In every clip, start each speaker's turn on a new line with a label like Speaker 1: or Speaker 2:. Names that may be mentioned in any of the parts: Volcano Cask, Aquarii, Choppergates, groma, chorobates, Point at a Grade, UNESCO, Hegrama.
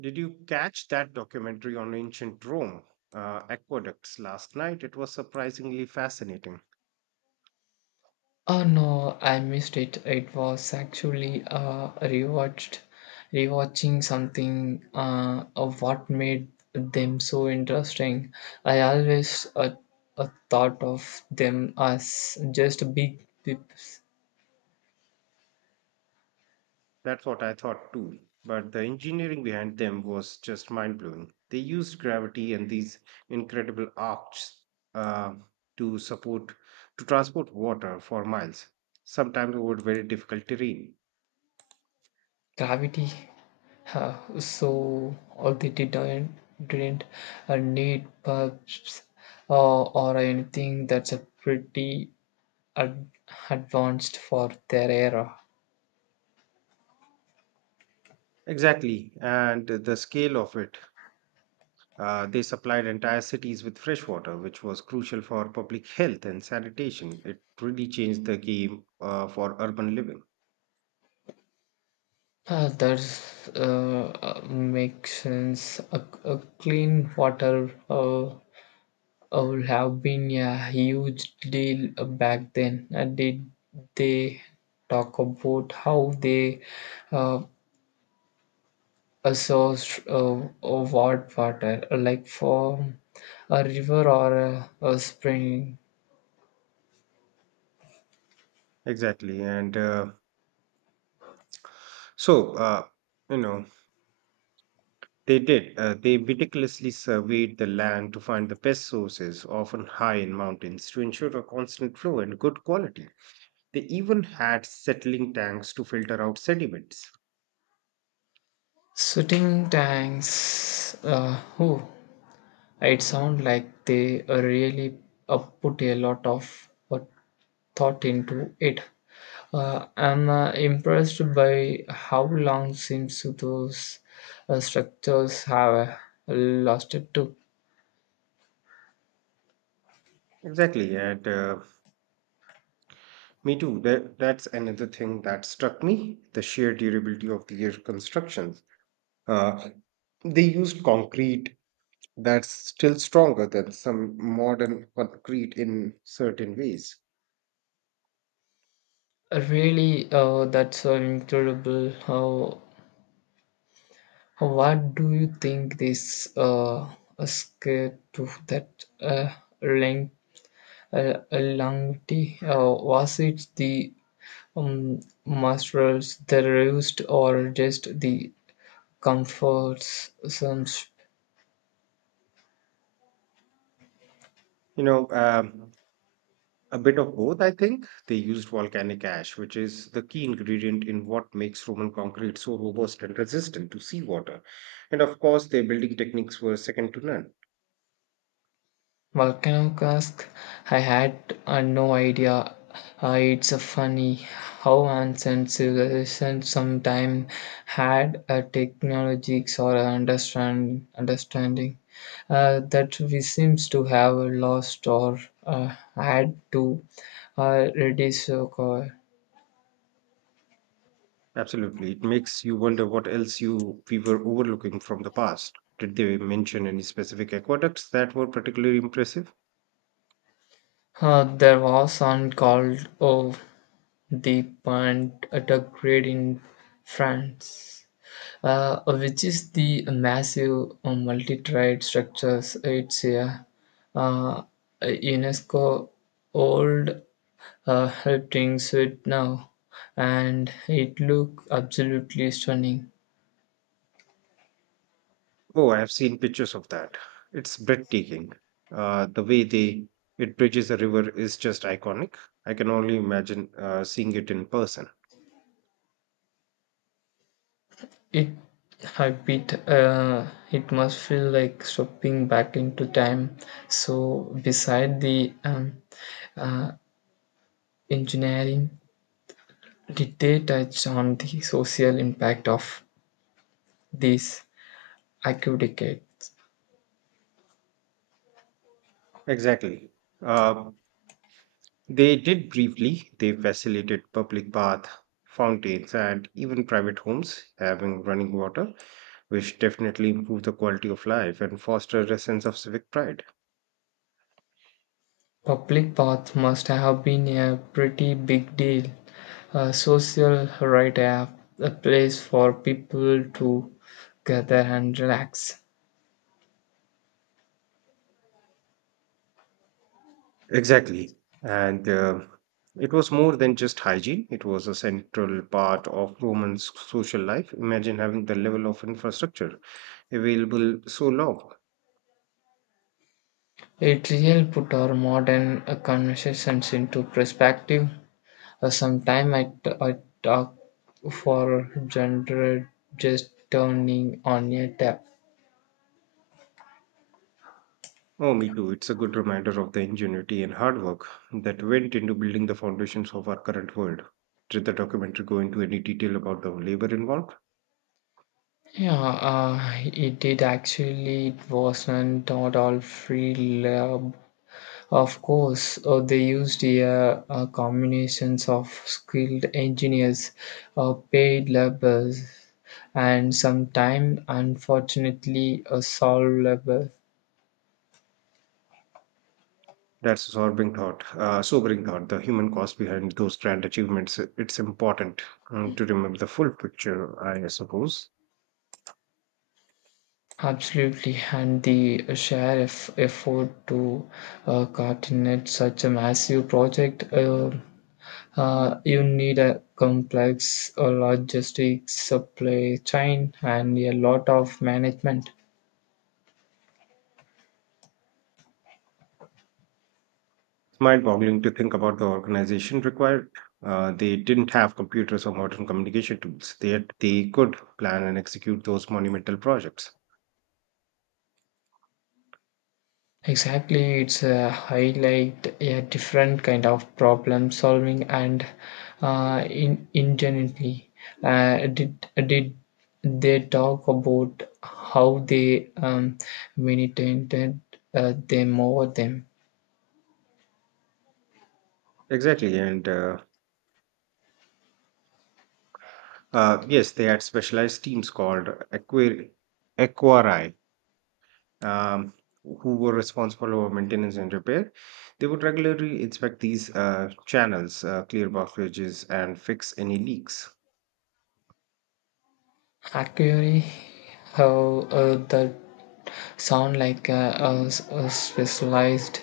Speaker 1: Did you catch that documentary on ancient Rome, aqueducts, last night? It was surprisingly fascinating.
Speaker 2: Oh no, I missed it. It was actually rewatching something of what made them so interesting. I always thought of them as just big pips,
Speaker 1: That's what I thought too. But the engineering behind them was just mind blowing. They used gravity and these incredible arches uh, to to transport water for miles, sometimes over very difficult terrain.
Speaker 2: gravity. So all they didn't need pubs or anything that's a pretty ad- advanced for their era.
Speaker 1: Exactly. And the scale of it. They supplied entire cities with fresh water, which was crucial for public health and sanitation. It really changed the game for urban living.
Speaker 2: Ah, that's makes sense. A clean water would have been a huge deal back then. Did they talk about how they uh, sourced what water, like from a river or a spring?
Speaker 1: Exactly. And so, you know, They did. They meticulously surveyed the land to find the best sources, often high in mountains, to ensure a constant flow and good quality. They even had settling tanks to filter out sediments.
Speaker 2: Sitting tanks. Oh, it sounds like they really put a lot of thought into it. I'm impressed by how long since those structures have lasted to.
Speaker 1: Exactly. And Me too. That's another thing that struck me, the sheer durability of their constructions. Uh, they used concrete that's still stronger than some modern concrete in certain ways.
Speaker 2: Really, that's incredible. How, what do you think this escape to that length, longevity? Was it the muscles, the rust, or just the comforts? Some
Speaker 1: You know, um, a bit of both, I think. They used volcanic ash, which is the key ingredient in what makes Roman concrete so robust and resistant to seawater. And of course, their building techniques were second to none.
Speaker 2: Volcano Cask, I had no idea. It's funny how ancient civilizations sometimes had a technologies or a understanding that we seems to have lost or had to reduce.
Speaker 1: Absolutely. It makes you wonder what else you we were overlooking from the past. Did they mention any specific aqueducts that were particularly impressive?
Speaker 2: There was one called of the Point at a Grade in France which is the massive multi-tried structures. It's a uh, UNESCO old helpings it now, and it look absolutely stunning.
Speaker 1: Oh, I have seen pictures of that. It's breathtaking. The way they It bridges a river is just iconic. I can only imagine seeing it in person.
Speaker 2: It I bit it must feel like stepping back into time. So beside the uh, engineering, did they touch on the social impact of these active decades?
Speaker 1: Exactly. Uh, They did briefly. They facilitated public bath, fountains, and even private homes having running water, which definitely improved the quality of life and fostered a sense of civic pride.
Speaker 2: Public bath must have been a pretty big deal. A social right app, a place for people to gather and relax.
Speaker 1: Exactly. And It was more than just hygiene, it was a central part of Roman social life. Imagine having the level of infrastructure available so long.
Speaker 2: It really put our modern conversations into perspective. Sometime I talk for gender just turning on a tap.
Speaker 1: Oh, me too. It's a good reminder of the ingenuity and hard work that went into building the foundations of our current world. Did the documentary go into any detail about the labor involved?
Speaker 2: Yeah, it did actually. It wasn't at all free love. Of course, they used a combinations of skilled engineers, paid laborers, and sometimes, unfortunately, a soul labor.
Speaker 1: That's a sobering thought. The human cost behind those grand achievements. It's important to remember the full picture, I suppose.
Speaker 2: Absolutely, and the sheriff effort to coordinate such a massive project, you need a complex logistics supply chain and a lot of management.
Speaker 1: It's mind-boggling to think about the organization required. They didn't have computers or modern communication tools. They could plan and execute those monumental projects.
Speaker 2: Exactly, it's a highlight a different kind of problem solving and in ingenuity. Did they talk about how they manipulated them over them?
Speaker 1: Exactly, and Yes, they had specialized teams called Aquari, Aquarii, um, who were responsible for maintenance and repair. They would regularly inspect these channels, clear blockages, and fix any leaks.
Speaker 2: Actually, how the sound like a specialized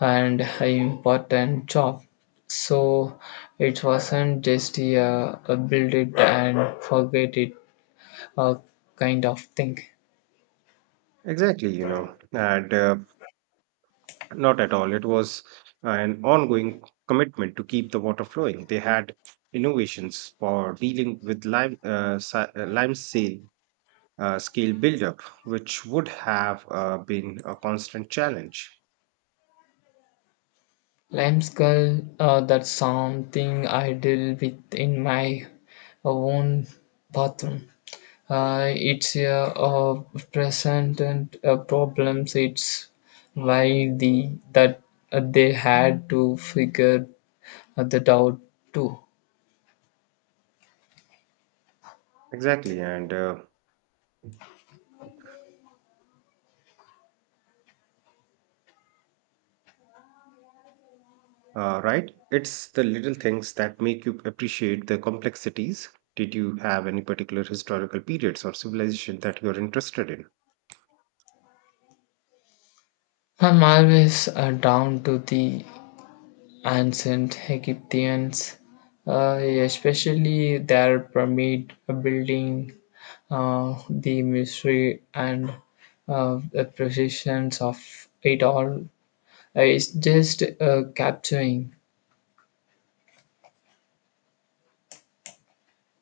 Speaker 2: and important job. So it wasn't just a build it and forget it uh, kind of thing.
Speaker 1: Exactly, you know, and Not at all. It was an ongoing commitment to keep the water flowing. They had innovations for dealing with lime scale buildup, which would have been a constant challenge.
Speaker 2: Lime skull, that's something I deal with in my own bathroom. It's a, uh present and problems. It's why the that they had to figure at the doubt too.
Speaker 1: Exactly, and Right, it's the little things that make you appreciate the complexities. Did you have any particular historical periods or civilization that you're interested in?
Speaker 2: I'm always down to the ancient Egyptians, uh, especially their pyramid building, the mystery and the precisions of it all. It's just capturing.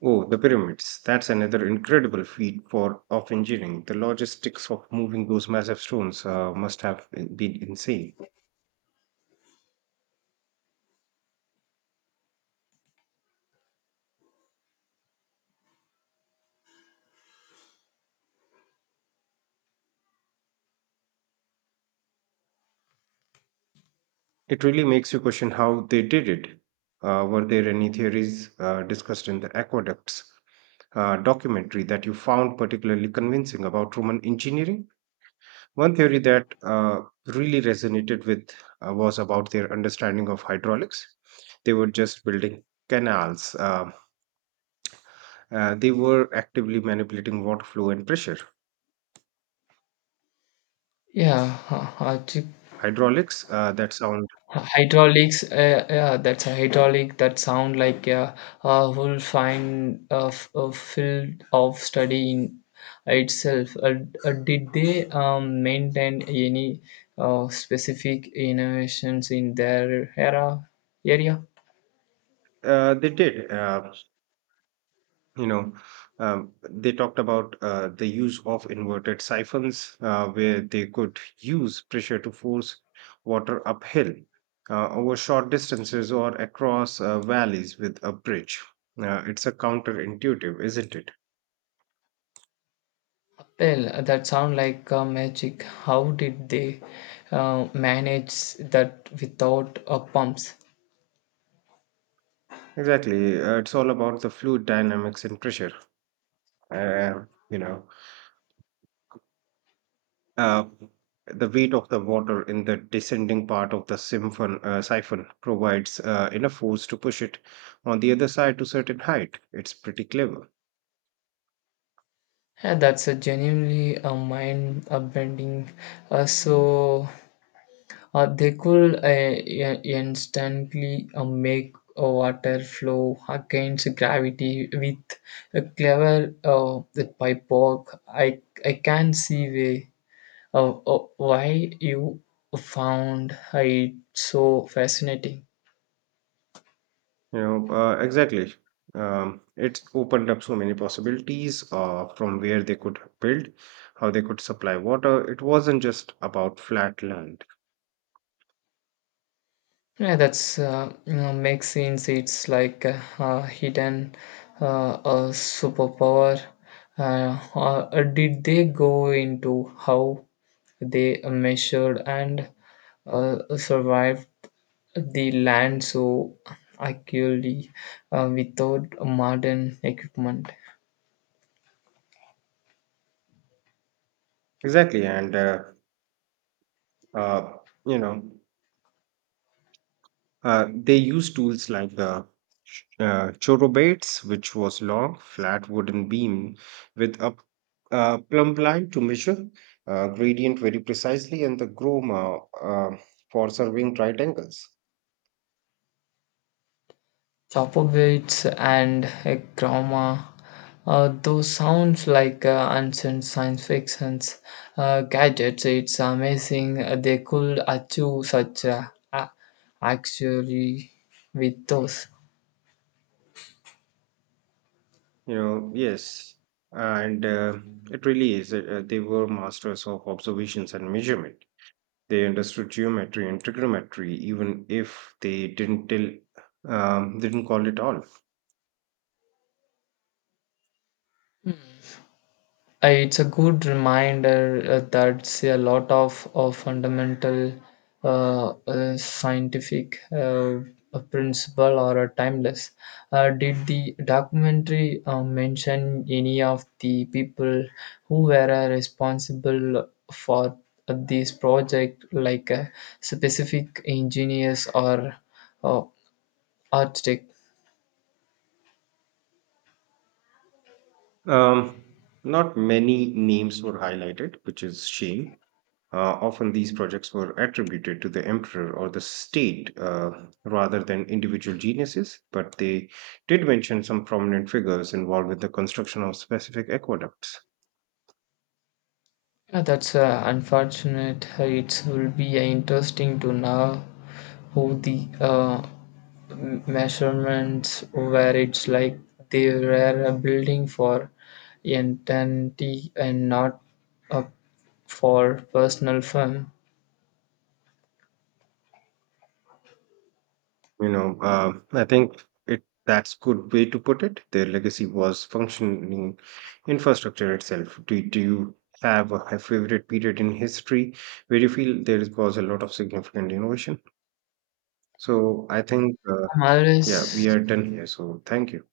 Speaker 1: Oh, the pyramids. That's another incredible feat for of engineering. The logistics of moving those massive stones must have been insane. It really makes you question how they did it. Were there any theories discussed in the aqueducts documentary that you found particularly convincing about Roman engineering? One theory that really resonated with was about their understanding of hydraulics. They were just building canals. They were actively manipulating water flow and pressure.
Speaker 2: Yeah,
Speaker 1: Hydraulics,
Speaker 2: Hydraulics, yeah, that's a hydraulic that sound like a whole fine a field of study in itself. Did they maintain any specific innovations in their era area?
Speaker 1: they did. You know they talked about the use of inverted siphons where they could use pressure to force water uphill over short distances or across valleys with a bridge. It's a counterintuitive, isn't it?
Speaker 2: Well, that sound like magic. How did they manage that without pumps?
Speaker 1: Exactly. It's all about the fluid dynamics and pressure. uh, you know Uh, the weight of the water in the descending part of the siphon provides enough force to push it on the other side to certain height. It's pretty clever.
Speaker 2: Yeah, that's a genuinely a mind bending. Uh, so they could instantly make water flow against gravity with a clever the pipework. I can see way why you found it so fascinating.
Speaker 1: Exactly. It's opened up so many possibilities from where they could build, how they could supply water. It wasn't just about flat land.
Speaker 2: Yeah, that's makes scenes. It's like a hidden a superpower. Did they go into how they measured and survived the land so accurately without modern equipment?
Speaker 1: Exactly. Uh, you know, they used tools like the chorobates, which was long, flat wooden beam with a plumb line to measure gradient very precisely, and the groma for serving right angles.
Speaker 2: Choppergates and Hegrama. Those sounds like ancient science fictions gadgets. It's amazing they could achieve such a- actually with those.
Speaker 1: Yes, and it really is. They were masters of observations and measurement. They understood geometry and trigonometry, even if they didn't tell, they didn't call it all.
Speaker 2: It's a good reminder that a lot of fundamental scientific a principle or a timeless. Did the documentary mention any of the people who were responsible for this project, like specific engineers or uh, architect?
Speaker 1: Um, Not many names were highlighted, which is shame. Often these projects were attributed to the emperor or the state rather than individual geniuses, but they did mention some prominent figures involved with the construction of specific aqueducts.
Speaker 2: That's unfortunate. It will be interesting to know Oh, the measurements where it's like they were a building for entity and not uh, for personal fun.
Speaker 1: I think it that's good way to put it. Their legacy was functioning infrastructure itself. Do you have a favorite period in history where you feel there was a lot of significant innovation? So I think,
Speaker 2: Um,
Speaker 1: yeah, we are done here. So thank you.